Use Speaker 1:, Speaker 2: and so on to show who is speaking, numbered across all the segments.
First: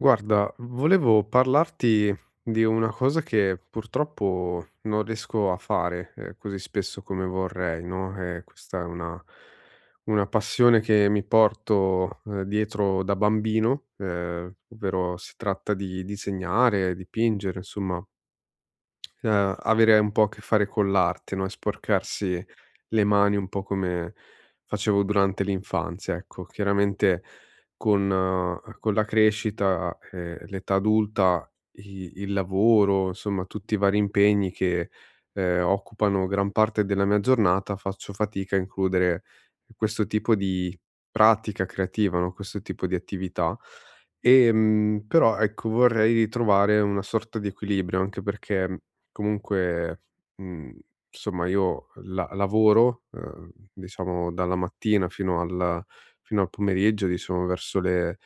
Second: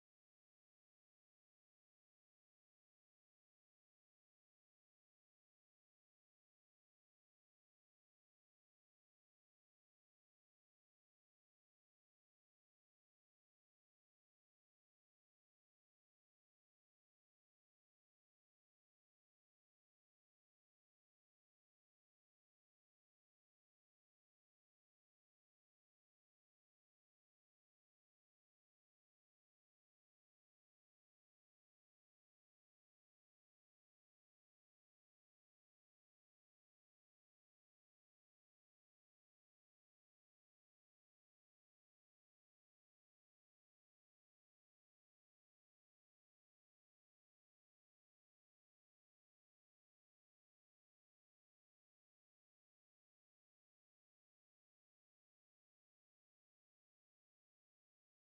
Speaker 1: Guarda, volevo parlarti di una cosa che purtroppo non riesco a fare, così spesso come vorrei, no, questa è una passione che mi porto, dietro da bambino, ovvero si tratta di disegnare, dipingere, insomma avere un po' a che fare con l'arte, no, e sporcarsi le mani un po' come facevo durante l'infanzia, ecco. Chiaramente con la crescita, l'età adulta, i il lavoro, insomma tutti i vari impegni che, occupano gran parte della mia giornata, faccio fatica a includere questo tipo di pratica creativa, no, questo tipo di attività. Però ecco vorrei ritrovare una sorta di equilibrio, anche perché comunque, mhmm, insomma io la lavoro, diciamo dalla mattina fino al pomeriggio, diciamo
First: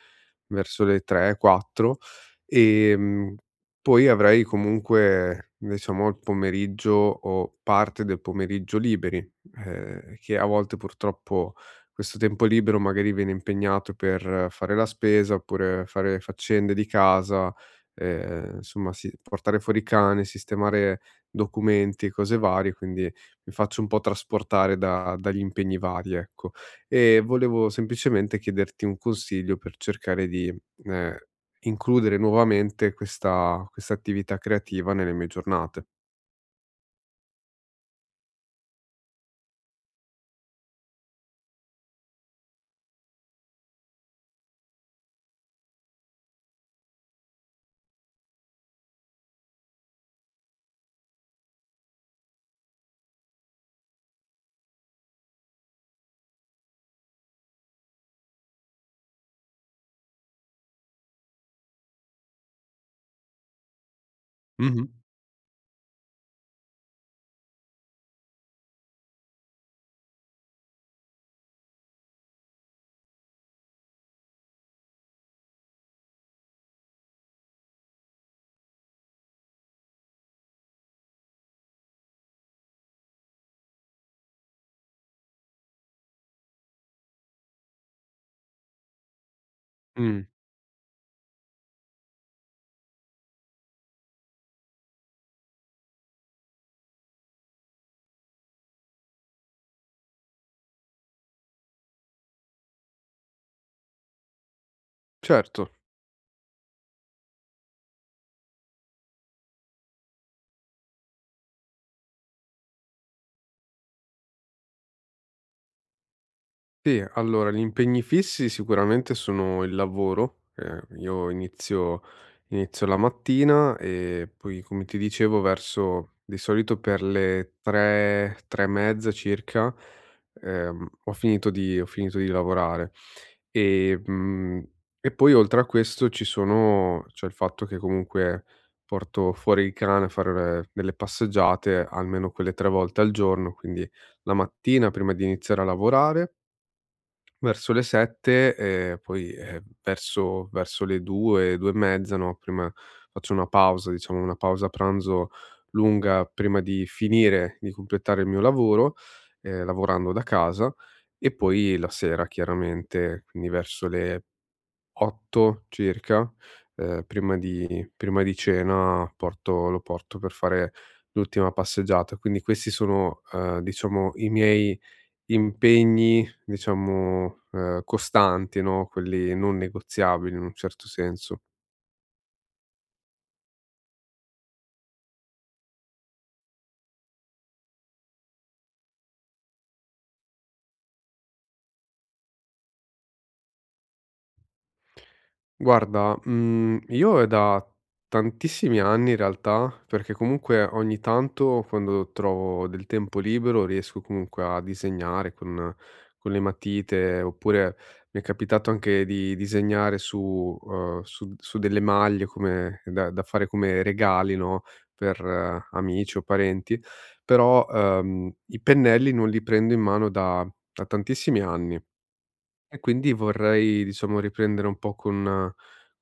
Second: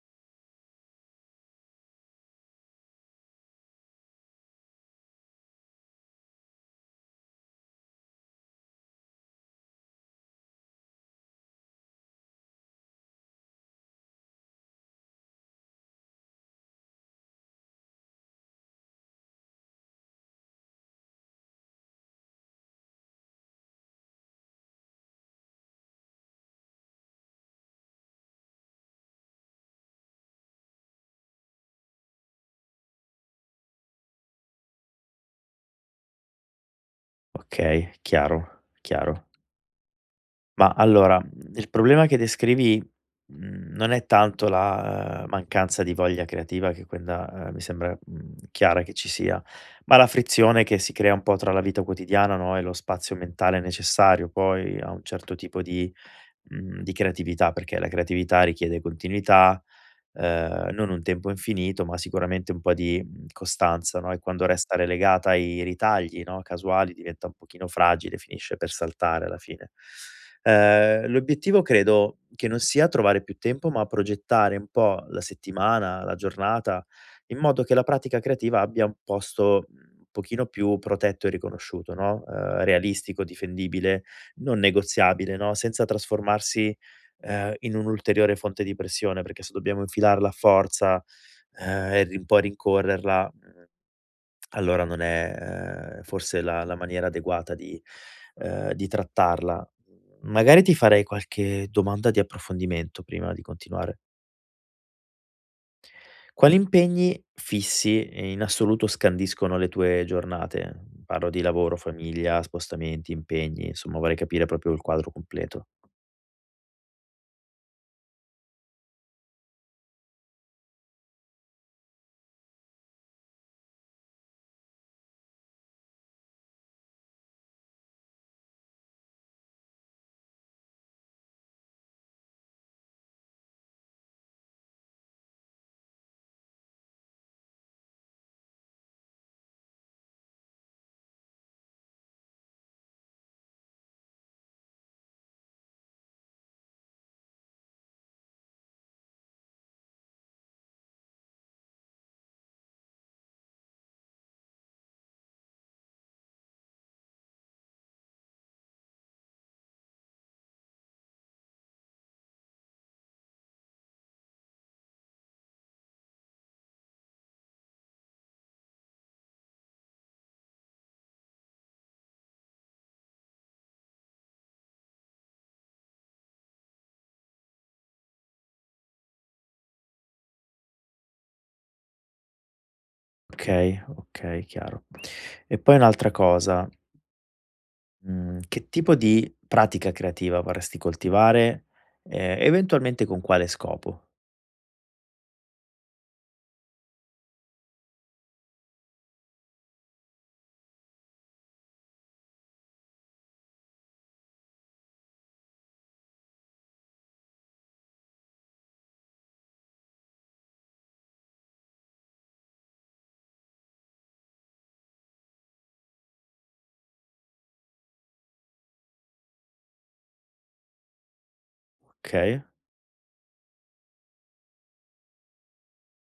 Speaker 1: verso le 3, 4, ehm, poi avrei comunque, diciamo il pomeriggio o parte del pomeriggio liberi, che a volte purtroppo questo tempo libero magari viene impegnato per fare la spesa, oppure fare faccende di casa, insomma si portare fuori cane, sistemare documenti e cose varie, quindi mi faccio un po' trasportare da dagli impegni vari, ecco. E volevo semplicemente chiederti un consiglio per cercare di, ehm, includere nuovamente questa attività creativa nelle mie giornate.
Speaker 2: Okay, chiaro, chiaro. Ma allora, il problema che descrivi, non è tanto la mancanza di voglia creativa, che quella, mi sembra, chiara che ci sia, ma la frizione che si crea un po' tra la vita quotidiana, no, e lo spazio mentale necessario poi a un certo tipo di di creatività, perché la creatività richiede continuità, non un tempo infinito, ma sicuramente un po' di, costanza, no, e quando resta
Speaker 1: Mh-mh.
Speaker 2: relegata ai ritagli, no, casuali, diventa un pochino fragile, finisce per saltare alla fine. L'obiettivo credo che non sia trovare più tempo, ma progettare un po' la settimana, la giornata, in modo che la pratica creativa abbia un posto, un pochino più protetto e riconosciuto, no, realistico, difendibile, non negoziabile, no, senza trasformarsi in un'ulteriore fonte di pressione, perché se dobbiamo
Speaker 1: Mh,
Speaker 2: infilarla a forza, e rincorrerla, allora non è, forse la maniera adeguata di trattarla. Magari ti farei qualche domanda di approfondimento prima di continuare.
Speaker 1: certo.
Speaker 2: Quali impegni fissi in assoluto scandiscono le tue giornate? Parlo di lavoro, famiglia, spostamenti, impegni, insomma vorrei capire proprio il quadro completo.
Speaker 1: Sì, allora gli impegni fissi sicuramente sono il lavoro, io inizio la mattina e poi come ti dicevo verso di solito per le 3, 3 e mezza circa, ho finito di lavorare. E, e poi oltre a questo ci sono c'è il fatto che comunque porto fuori il cane a fare delle passeggiate almeno quelle 3 volte al giorno, quindi la mattina prima di iniziare a lavorare verso le 7 e poi, verso le 2, 2 e mezza, no, prima faccio una pausa, diciamo una pausa pranzo lunga prima di finire di completare il mio lavoro, lavorando da casa, e poi la sera chiaramente, quindi verso le 8 circa, ehm, prima di prima di cena porto per fare l'ultima passeggiata. Quindi questi sono, diciamo i miei impegni, diciamo, costanti, no, quelli non negoziabili in un certo senso.
Speaker 2: Okay, okay, chiaro. E poi un'altra cosa, Mhmm, che tipo di pratica creativa vorresti coltivare, eventualmente con quale scopo,
Speaker 1: Guarda, io è da tantissimi anni in realtà, perché comunque ogni tanto quando trovo del tempo libero riesco comunque a disegnare con le matite, oppure mi è capitato anche di disegnare su su delle maglie come da fare come regali, no, per amici o parenti, però, i pennelli non li prendo in mano da tantissimi anni.
Speaker 2: okay?
Speaker 1: E quindi vorrei, diciamo, riprendere un po'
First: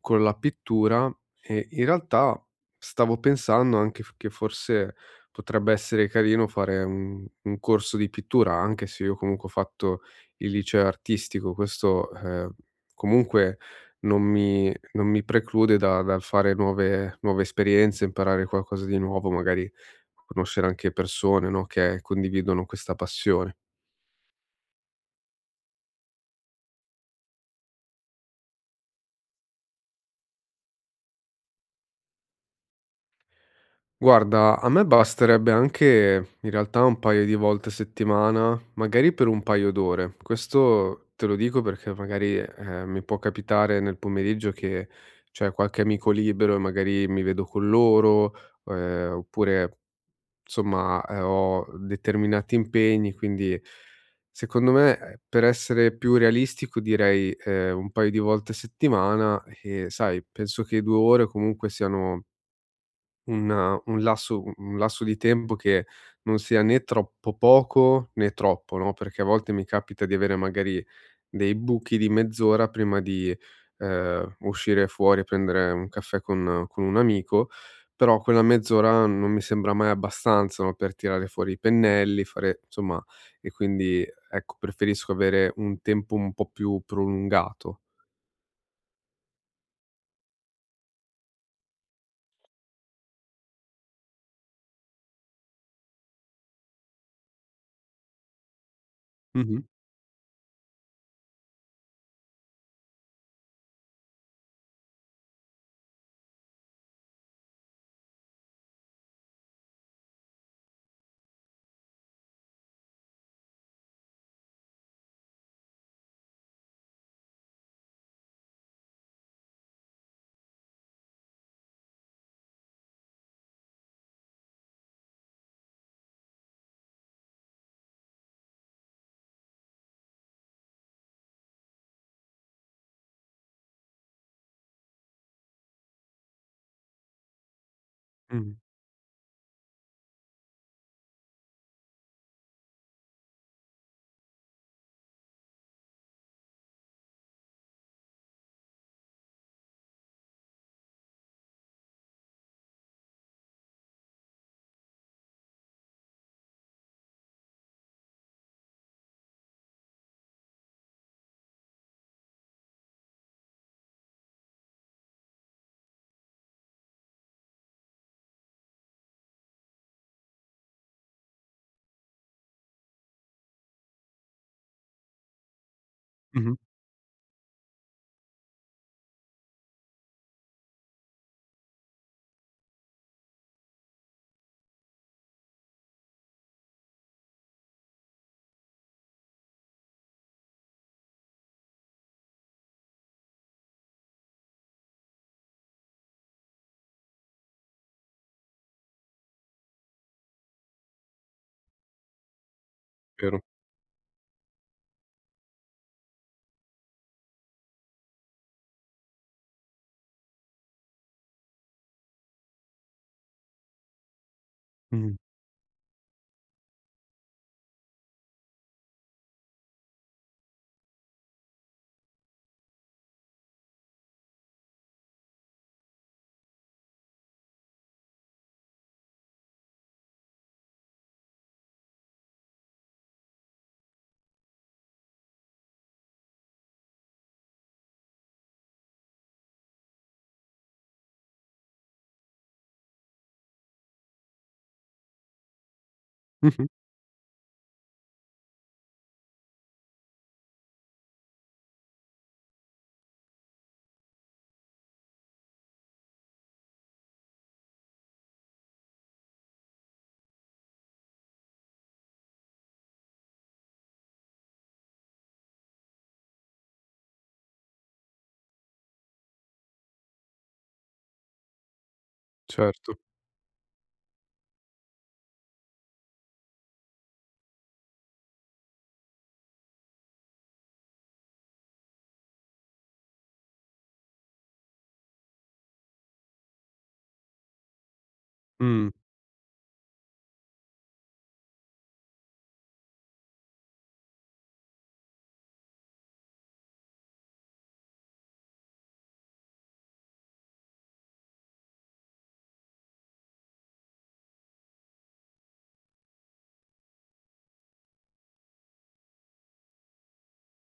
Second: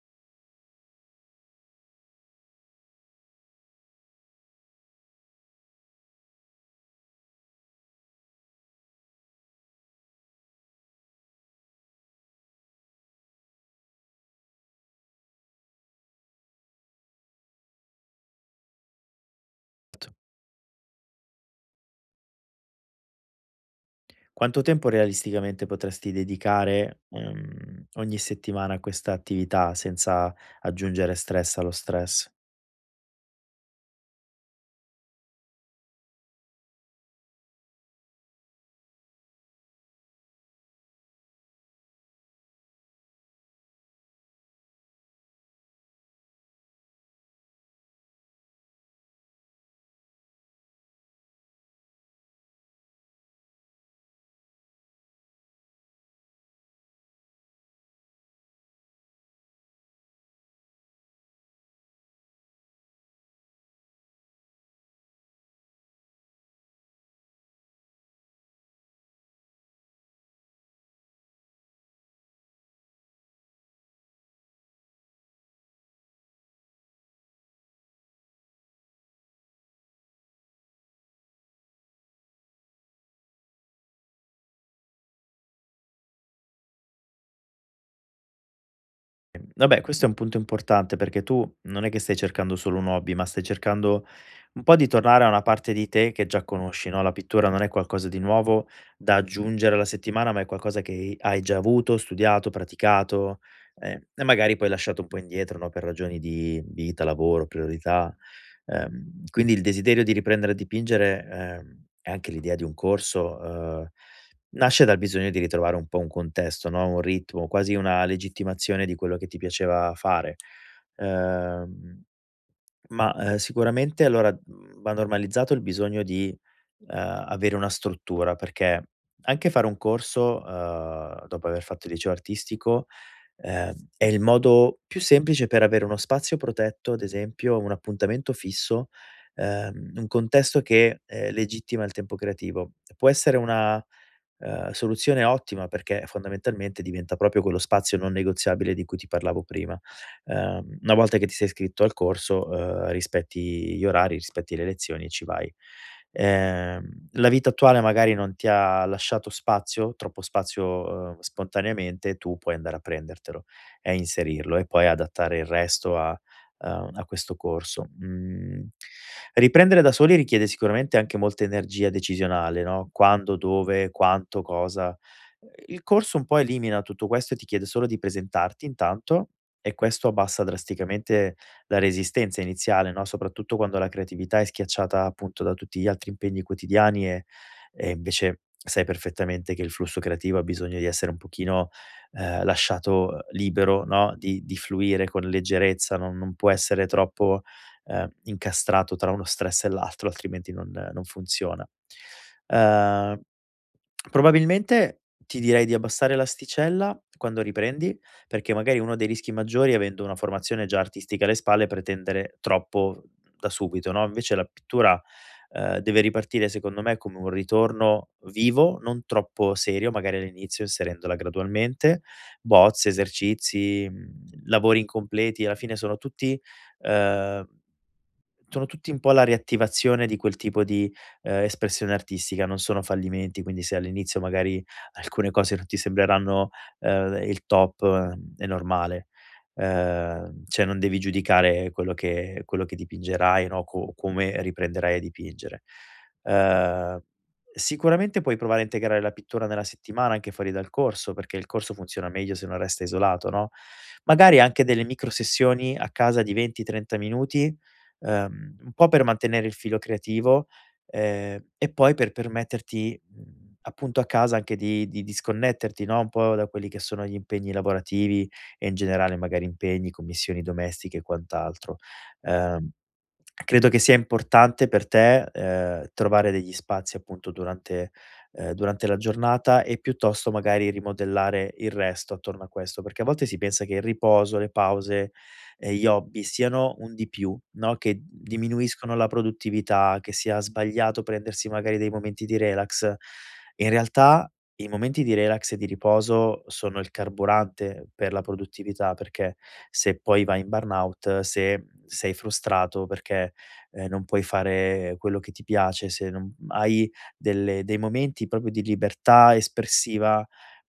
Speaker 1: con la pittura, e in realtà stavo pensando anche f che forse potrebbe essere carino fare un corso di pittura, anche se io comunque ho fatto il liceo artistico, questo, comunque non mi preclude da dal fare nuove esperienze, imparare qualcosa di nuovo, magari conoscere anche persone, no, che condividono questa passione.
Speaker 2: Quanto tempo realisticamente potresti dedicare, ogni settimana a questa attività senza aggiungere stress allo stress?
Speaker 1: Guarda, a me basterebbe anche in realtà un paio di volte a settimana, magari per un paio d'ore. Questo te lo dico perché magari mi può capitare nel pomeriggio che c'è qualche amico libero e magari mi vedo con loro, oppure insomma ho determinati impegni, quindi secondo me per essere più realistico direi un paio di volte a settimana e sai, penso che due ore comunque siano un un lasso di tempo che non sia né troppo poco né troppo, no, perché a volte mi capita di avere magari dei buchi di mezz'ora prima di, uscire fuori e prendere un caffè con un amico, però quella mezz'ora non mi sembra mai abbastanza, no, per tirare fuori i pennelli, fare insomma, e quindi ecco, preferisco avere un tempo un po' più prolungato.
Speaker 2: Vabbè, questo è un punto importante perché tu non è che stai cercando solo un hobby, ma stai cercando un po' di tornare a una parte di te che già conosci, no? La pittura non è qualcosa di nuovo da
Speaker 1: Mh-mh,
Speaker 2: aggiungere alla settimana, ma è qualcosa che hai già avuto, studiato, praticato, e magari poi lasciato un po' indietro, no? Per ragioni di vita, lavoro, priorità. Quindi il desiderio di riprendere a dipingere, e anche l'idea di un corso, nasce dal bisogno di ritrovare un po' un contesto, no, un ritmo, quasi una legittimazione di quello che ti piaceva fare. Ehm, ma, sicuramente allora, va normalizzato il bisogno di, avere una struttura, perché anche fare un corso, dopo aver fatto il liceo artistico, è il modo più semplice per avere uno spazio protetto, ad esempio, un appuntamento
Speaker 1: mh-mh,
Speaker 2: fisso, un contesto che, legittima il tempo creativo. Può essere una soluzione ottima perché fondamentalmente diventa proprio quello spazio non negoziabile di cui ti parlavo prima. Una volta che ti sei iscritto al corso, rispetti gli orari, rispetti le lezioni e ci vai. La vita attuale magari non ti ha lasciato spazio, troppo spazio, spontaneamente, tu puoi andare a prendertelo e inserirlo e poi adattare il resto a a questo corso. Mhmm, Riprendere da soli richiede sicuramente anche molta energia decisionale, no, quando, dove, quanto, cosa. Il corso un po'
Speaker 1: mh-mh,
Speaker 2: elimina tutto questo e ti chiede solo di presentarti, intanto, e questo abbassa drasticamente la resistenza iniziale, no, soprattutto quando la creatività è schiacciata appunto da tutti gli altri impegni quotidiani, e invece sai perfettamente che il flusso creativo ha bisogno di essere un pochino lasciato libero, no, di fluire con leggerezza, non può essere troppo, incastrato tra uno stress e l'altro, altrimenti non funziona. Ehm
Speaker 1: vero.
Speaker 2: Probabilmente ti direi di abbassare l'asticella quando riprendi, perché magari uno dei rischi maggiori, avendo una formazione già artistica alle spalle, è pretendere troppo da subito, no? Invece la pittura,
Speaker 1: Mh-mh,
Speaker 2: deve ripartire secondo me come un ritorno vivo, non troppo serio, magari all'inizio inserendola gradualmente, bozze, esercizi, mhmm, lavori incompleti, alla fine ehm, sono tutti un po' la riattivazione di quel tipo di espressione artistica, non sono fallimenti, quindi se all'inizio magari alcune cose non ti sembreranno, il top, mhmm, è normale. Cioè non devi giudicare quello che dipingerai, no, co come riprenderai a dipingere.
Speaker 1: mh-mh,
Speaker 2: Ehm, Sicuramente puoi provare a integrare la pittura nella settimana anche fuori dal corso, perché il corso funziona meglio se non resta isolato, no, magari anche delle micro sessioni a casa di 20, 30 minuti, un po' per mantenere il filo creativo. E poi per permetterti, appunto a casa anche di disconnetterti, no, un po' da quelli che sono gli impegni lavorativi, e in generale magari impegni, commissioni domestiche e quant'altro. Ehm,
Speaker 1: certo.
Speaker 2: Credo che sia importante per te, trovare degli spazi appunto durante durante la giornata, e piuttosto magari rimodellare il resto attorno a questo, perché a volte si pensa che il riposo, le pause, gli hobby siano un di più, no, che
Speaker 1: Mh,
Speaker 2: diminuiscono la produttività, che sia sbagliato prendersi magari dei momenti di relax. In realtà i momenti di relax e di riposo sono il carburante per la produttività, perché se poi vai in burnout, se sei frustrato perché, non puoi fare quello che ti piace, se non hai delle dei momenti proprio di libertà espressiva,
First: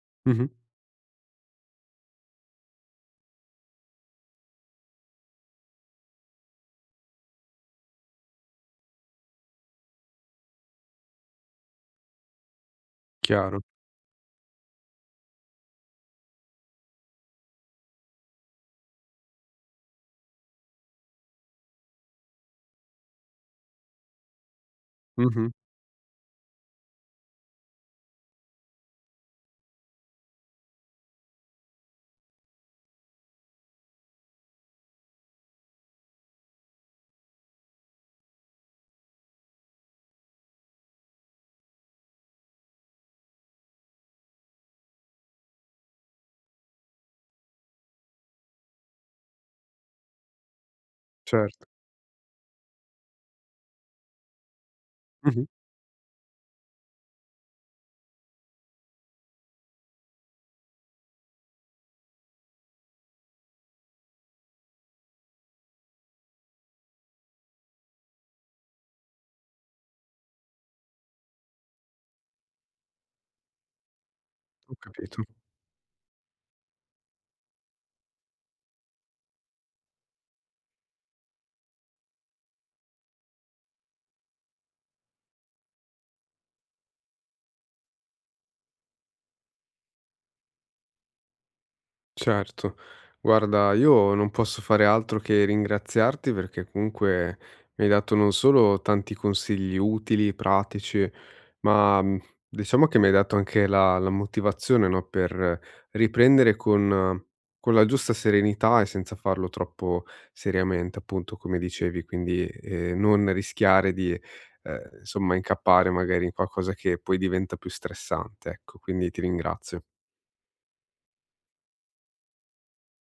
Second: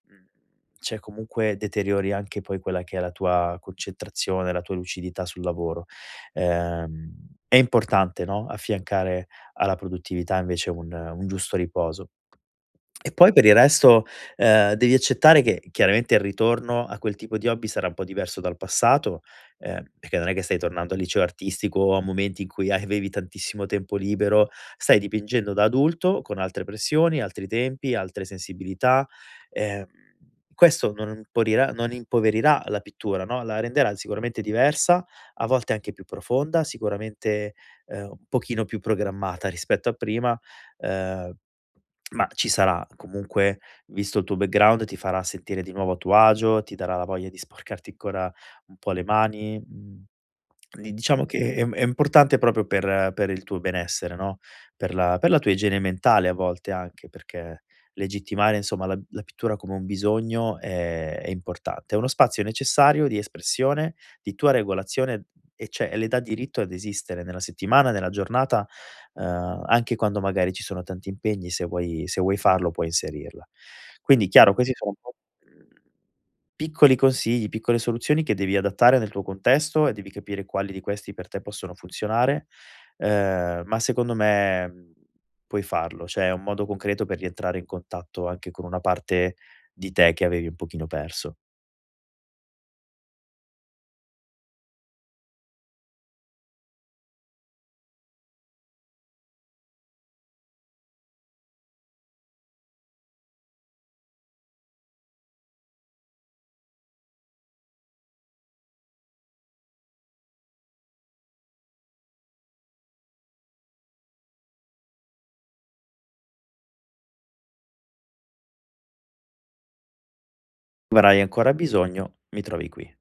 Speaker 2: mhmm
Speaker 1: mh-mh.
Speaker 2: cioè comunque deteriori anche poi quella che è la tua concentrazione, la tua lucidità sul lavoro. Ehm, è importante, no, affiancare alla produttività invece un giusto riposo. E poi per il
Speaker 1: Chiaro.
Speaker 2: resto, devi accettare che chiaramente il ritorno a quel tipo di hobby sarà un po' diverso dal passato, perché non è che stai tornando al liceo artistico o a momenti in cui avevi tantissimo tempo libero, stai
Speaker 1: Mh-mh.
Speaker 2: dipingendo da adulto con altre pressioni, altri tempi, altre sensibilità. Ehm, Questo non impoverirà la pittura, no, la renderà sicuramente diversa, a volte anche più profonda, sicuramente, un pochino più programmata rispetto a prima, ehm ma ci sarà, comunque, visto il tuo background, ti farà sentire di nuovo a tuo agio, ti darà la voglia di sporcarti ancora un po' le mani, mhmm, di diciamo che
Speaker 1: Certo.
Speaker 2: è importante proprio per il tuo benessere, no, per la
Speaker 1: Mh-mh.
Speaker 2: tua igiene mentale a volte anche, perché legittimare insomma la pittura come un bisogno è importante. È uno spazio necessario di espressione, di tua regolazione, e cioè le dà diritto ad esistere nella settimana, nella giornata, anche quando magari ci sono tanti impegni, se vuoi se vuoi farlo puoi inserirla. Quindi chiaro questi
Speaker 1: Ho
Speaker 2: sono un po',
Speaker 1: capito.
Speaker 2: mhmm, piccoli consigli, piccole soluzioni che devi adattare nel tuo contesto, e devi capire quali di questi per te possono funzionare, ma secondo me, puoi farlo, cioè è un modo concreto per rientrare in contatto anche con una parte di te che avevi un pochino perso.
Speaker 1: Certo. Guarda, io non posso fare altro che ringraziarti perché comunque mi hai dato non solo tanti consigli utili, pratici, ma diciamo che mi hai dato anche la, la motivazione, no, per riprendere con la giusta serenità e senza farlo troppo seriamente, appunto, come dicevi, quindi non rischiare di, insomma, incappare magari in qualcosa che poi diventa più stressante. Ecco, quindi ti ringrazio.
Speaker 2: Avrai ancora bisogno, mi trovi qui.